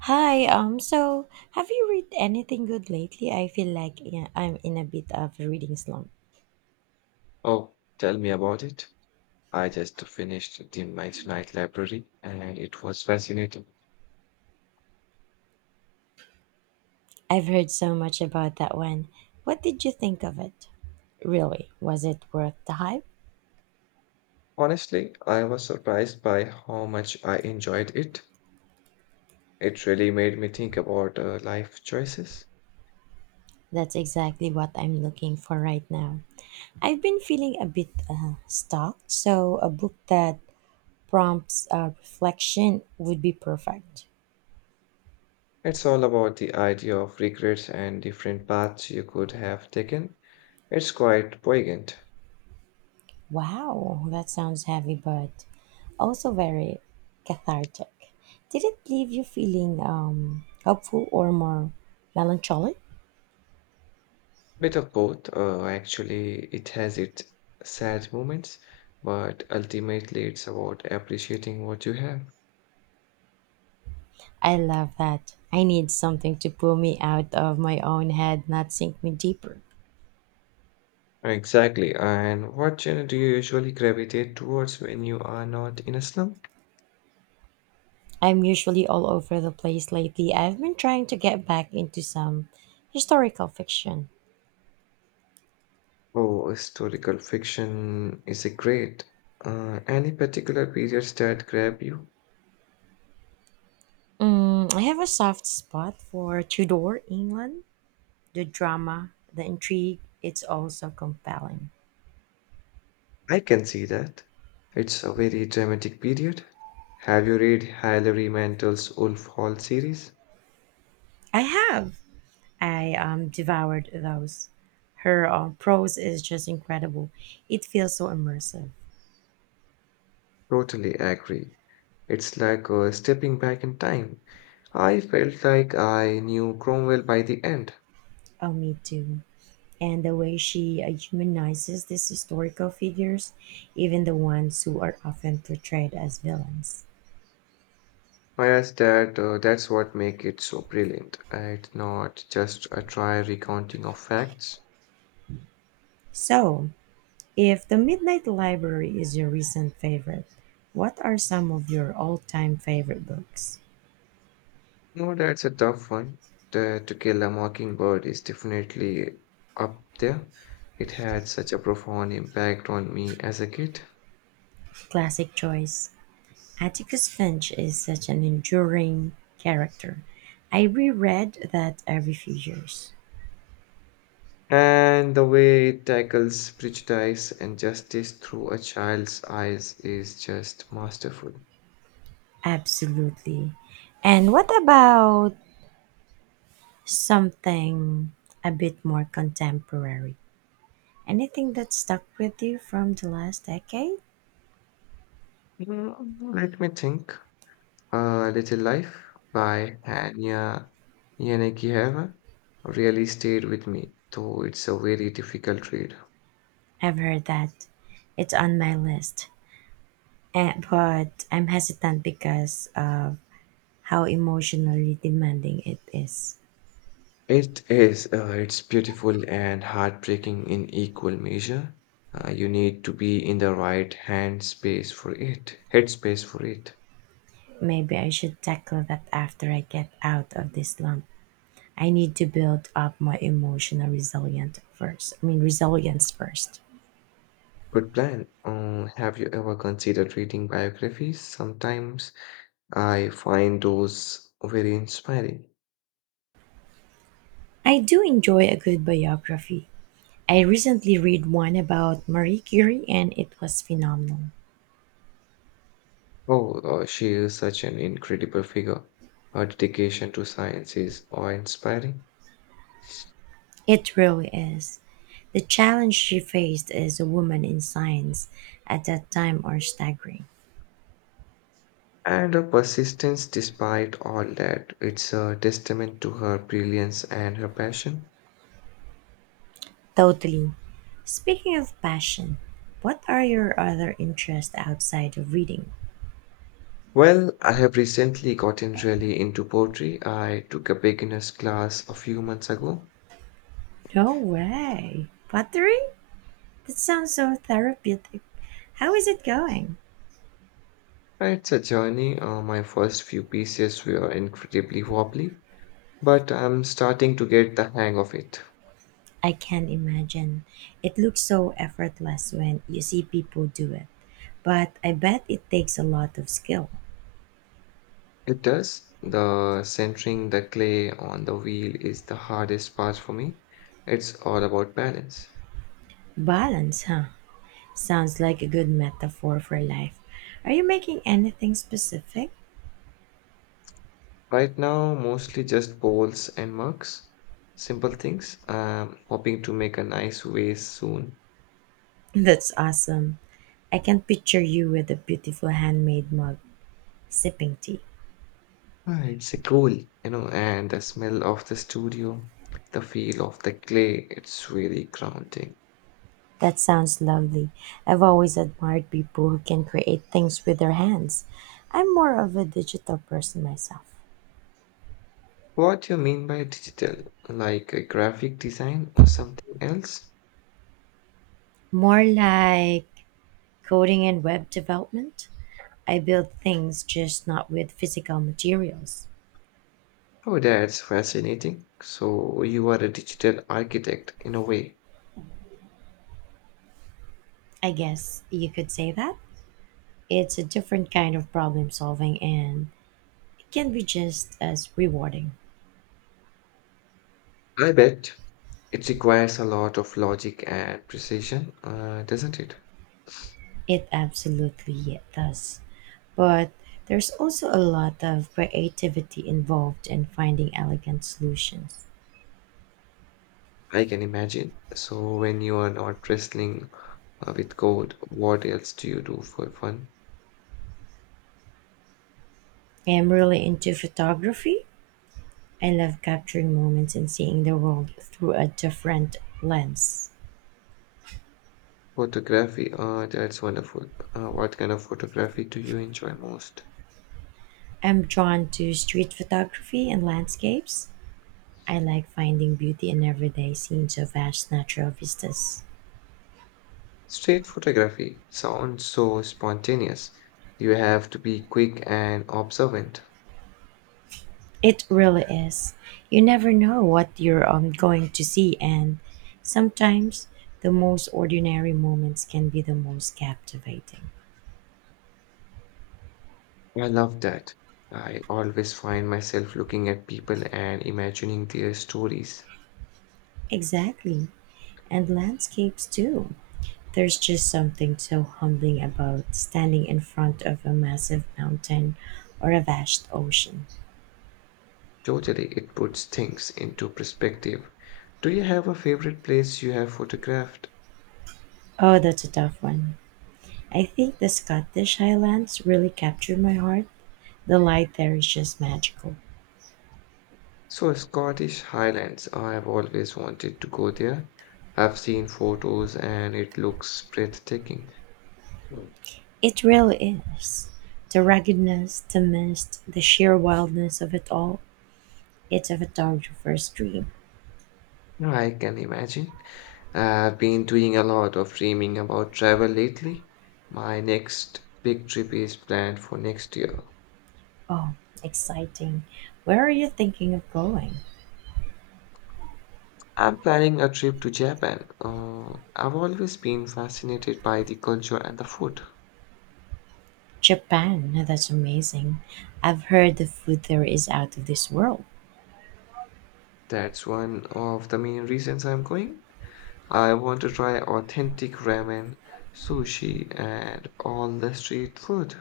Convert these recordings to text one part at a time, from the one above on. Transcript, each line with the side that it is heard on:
right: Hi, so have you read anything good lately? I feel like, yeah, I'm in a bit of a reading slump.
left: Oh, tell me about it. I just finished the Midnight Library and it was fascinating.
right: I've heard so much about that one. What did you think of it? Really, was it worth the hype?
left: Honestly, I was surprised by how much I enjoyed it. It really made me think about life choices.
right: That's exactly what I'm looking for right now. I've been feeling a bit stuck, so a book that prompts reflection would be perfect.
left: It's all about the idea of regrets and different paths you could have taken. It's quite poignant.
right: Wow, that sounds heavy, but also very cathartic. Did it leave you feeling hopeful or more melancholic?
left: Bit of both. Actually, it has its sad moments, but ultimately, it's about appreciating what you have.
right: I love that. I need something to pull me out of my own head, not sink me deeper.
left: Exactly. And what genre do you usually gravitate towards when you are not in a slum?
right: I'm usually all over the place lately. I've been trying to get back into some historical fiction.
left: Oh, historical fiction is a great. Any particular periods that grab you?
right: Mm, I have a soft spot for Tudor England. The drama, the intrigue, it's also compelling.
left: I can see that. It's a very dramatic period. Have you read Hilary Mantel's Wolf Hall series?
right: I have. I devoured those. Her prose is just incredible. It feels so immersive.
left: Totally agree. It's like stepping back in time. I felt like I knew Cromwell by the end.
right: Oh, me too. And the way she humanizes these historical figures, even the ones who are often portrayed as villains.
left: Oh, yes, that's what make it so brilliant. It's not just a dry recounting of facts.
right: So, if The Midnight Library is your recent favorite, what are some of your all time favorite books?
left: No, that's a tough one. The To Kill a Mockingbird is definitely up there. It had such a profound impact on me as a kid.
right: Classic choice. Atticus Finch is such an enduring character. I reread that every few years.
left: And the way it tackles prejudice and justice through a child's eyes is just masterful.
right: Absolutely. And what about something a bit more contemporary? Anything that stuck with you from the last decade?
left: Mm, Let me think. A Little Life by Hania Yanakihara really stayed with me, though it's a very difficult read.
right: I've heard that. It's on my list. Eh, but I'm hesitant because of how emotionally demanding it is.
left: It is, it's beautiful and heartbreaking in equal measure. You need to be in the right hand space for it, headspace for it.
right: Maybe I should tackle that after I get out of this slump. I need to build up my emotional resilience first. I mean, resilience first.
left: Good plan. Have you ever considered reading biographies? Sometimes I find those very inspiring.
right: I do enjoy a good biography. I recently read one about Marie Curie and it was phenomenal.
left: Oh, she is such an incredible figure. Her dedication to science is awe-inspiring,
right: It really is. The challenge she faced as a woman in science at that time are staggering.
left: and her persistence despite all that, it's a testament to her brilliance and her passion.
right: Totally. Speaking of passion, what are your other interests outside of reading?
left: Well, I have recently gotten really into poetry. I took a beginner's class a few months ago.
right: No way. Pottery? That sounds so therapeutic. How is it going?
left: It's a journey. My first few pieces were incredibly wobbly, but I'm starting to get the hang of it.
right: I can imagine. It looks so effortless when you see people do it. But I bet it takes a lot of skill.
left: It does. The centering the clay on the wheel is the hardest part for me. It's all about balance.
right: Balance, huh? Sounds like a good metaphor for life. Are you making anything specific?
left: Right now, mostly just bowls and mugs, simple things. I'm hoping to make a nice vase soon.
right: That's awesome. I can picture you with a beautiful handmade mug sipping tea.
left: Ah, it's a cool, you know, and the smell of the studio, the feel of the clay, it's really grounding.
right: That sounds lovely. I've always admired people who can create things with their hands. I'm more of a digital person myself,
left: What you mean by digital? Like a graphic design or something else?
right: more like coding and web development. I build things, just not with physical materials.
left: Oh, that's fascinating. So you are a digital architect in a way.
right: I guess you could say that. It's a different kind of problem solving and it can be just as rewarding.
left: I bet it requires a lot of logic and precision, doesn't it?
right: It absolutely does. But there's also a lot of creativity involved in finding elegant solutions.
left: I can imagine. So when you are not wrestling with code, what else do you do for fun?
right: I am really into photography. I love capturing moments and seeing the world through a different lens.
left: Photography, that's wonderful. What kind of photography do you enjoy most?
right: I'm drawn to street photography and landscapes. I like finding beauty in everyday scenes of vast natural vistas.
left: Street photography sounds so spontaneous. You have to be quick and observant.
right: It really is. You never know what you're going to see, and sometimes the most ordinary moments can be the most captivating.
left: I love that. I always find myself looking at people and imagining their stories.
right: Exactly. And landscapes too. There's just something so humbling about standing in front of a massive mountain or a vast ocean.
left: Totally, it puts things into perspective. Do you have a favorite place you have photographed?
right: Oh, that's a tough one. I think the Scottish Highlands really captured my heart. The light there is just magical.
left: So, Scottish Highlands. I have always wanted to go there. I've seen photos and it looks breathtaking. Hmm.
right: It really is. The ruggedness, the mist, the sheer wildness of it all. It's a photographer's dream.
left: I can imagine. I've been doing a lot of dreaming about travel lately. My next big trip is planned for next year.
right: Oh, exciting. Where are you thinking of going?
left: I'm planning a trip to Japan. I've always been fascinated by the culture and the food.
right: Japan. That's amazing. I've heard the food there is out of this world.
left: That's one of the main reasons I'm going. I want to try authentic ramen, sushi, and all the street food.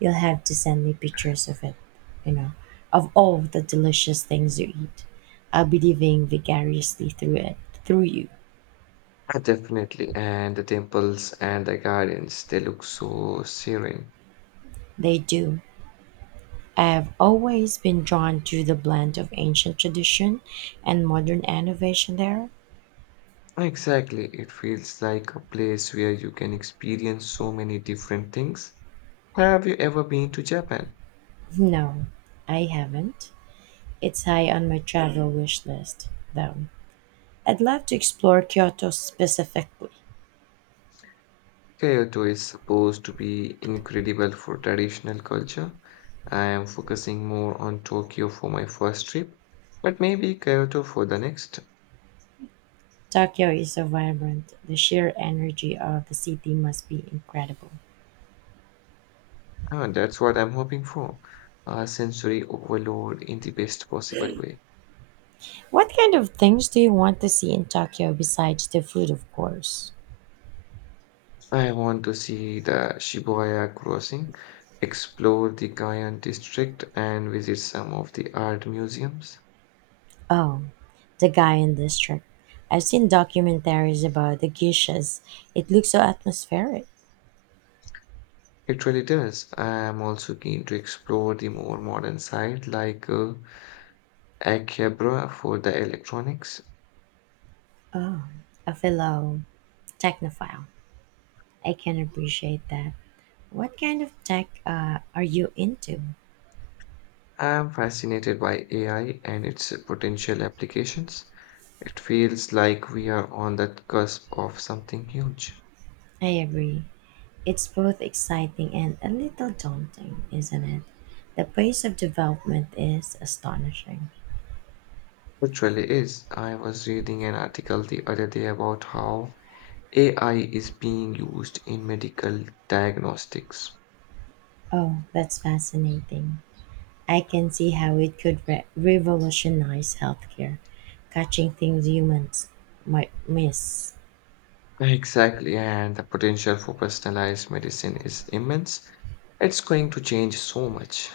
right: You'll have to send me pictures of it, you know, of all the delicious things you eat. I'll be living vicariously through it, through you.
left: Definitely, and the temples and the gardens, they look so serene.
right: They do. I've always been drawn to the blend of ancient tradition and modern innovation there.
left: Exactly, it feels like a place where you can experience so many different things. Have you ever been to Japan?
right: No, I haven't. It's high on my travel wish list, though. I'd love to explore Kyoto specifically.
left: Kyoto is supposed to be incredible for traditional culture. I am focusing more on Tokyo for my first trip, but maybe Kyoto for the next.
right: Tokyo is so vibrant, the sheer energy of the city must be incredible.
left: That's what I'm hoping for. A sensory overload in the best possible way.
right: What kind of things do you want to see in Tokyo besides the food, of course?
left: I want to see the Shibuya crossing, explore the Gion district, and visit some of the art museums.
right: Oh, the guy in district. I've seen documentaries about the geishas. It looks so atmospheric.
left: It really does. I am also keen to explore the more modern side like A Cabra for the electronics.
right: Oh, a fellow technophile. I can appreciate that. What kind of tech are you into?
left: I'm fascinated by AI and its potential applications. It feels like we are on the cusp of something huge.
right: I agree. It's both exciting and a little daunting, isn't it? The pace of development is astonishing.
left: It really is. I was reading an article the other day about how AI is being used in medical diagnostics.
right: Oh, that's fascinating. I can see how it could revolutionize healthcare, catching things humans might miss.
left: Exactly, and the potential for personalized medicine is immense. It's going to change so much.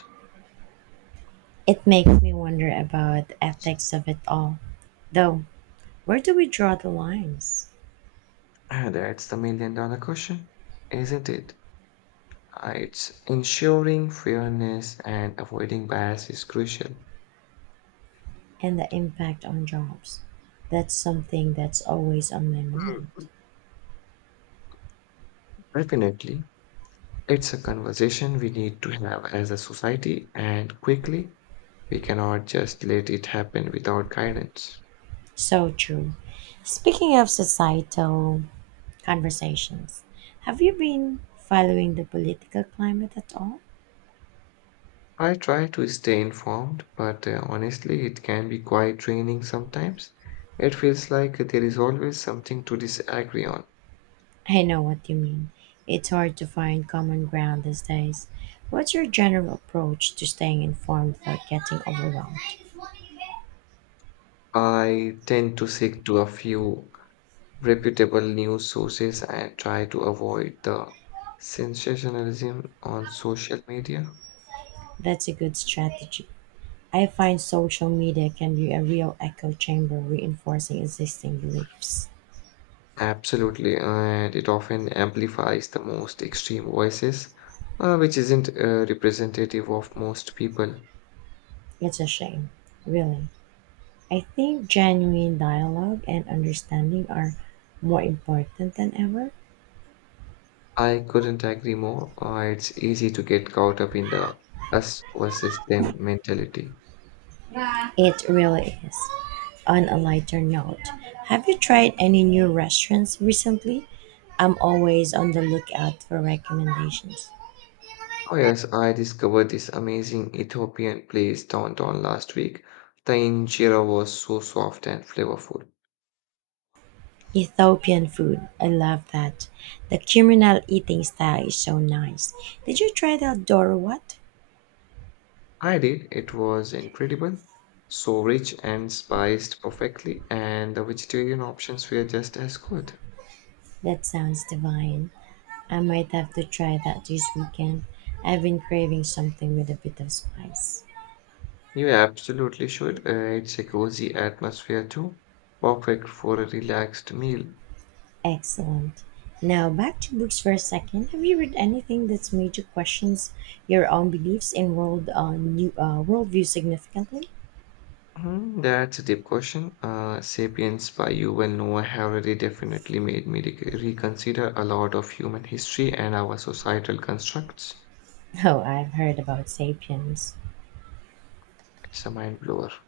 right: It makes me wonder about the ethics of it all. Though, where do we draw the lines?
left: And that's the million-dollar question, isn't it? It's ensuring fairness and avoiding bias is crucial. Hmm.
right: And the impact on jobs. That's something that's always on my mind.
left: Definitely, it's a conversation we need to have as a society, and quickly, we cannot just let it happen without guidance.
right: So true. Speaking of societal conversations, have you been following the political climate at all?
left: I try to stay informed, but honestly, it can be quite draining sometimes. It feels like there is always something to disagree on.
right: I know what you mean. It's hard to find common ground these days. What's your general approach to staying informed without getting overwhelmed?
left: I tend to stick to a few reputable news sources and try to avoid the sensationalism on social media.
right: That's a good strategy. I find social media can be a real echo chamber reinforcing existing beliefs.
left: Absolutely, and it often amplifies the most extreme voices, which isn't representative of most people.
right: It's a shame, really. I think genuine dialogue and understanding are more important than ever.
left: I couldn't agree more. It's easy to get caught up in the us versus them mentality.
right: It really is. On a lighter note, have you tried any new restaurants recently? I'm always on the lookout for recommendations.
left: Oh, yes, I discovered this amazing Ethiopian place downtown last week. The injera was so soft and flavorful.
right: Ethiopian food, I love that. The communal eating style is so nice. Did you try the Dora what?
left: I did. It was incredible. So rich and spiced perfectly, and the vegetarian options were just as good.
right: That sounds divine. I might have to try that this weekend. I've been craving something with a bit of spice.
left: You absolutely should. It's a cozy atmosphere too. Perfect for a relaxed meal.
right: Excellent. Now back to books for a second. Have you read anything that's made you question your own beliefs in worldview significantly?
left: Hmm, that's a deep question. Sapiens by Yuval Noah Harari definitely made me reconsider a lot of human history and our societal constructs.
right: Oh, I've heard about *Sapiens*.
left: It's a mind blower.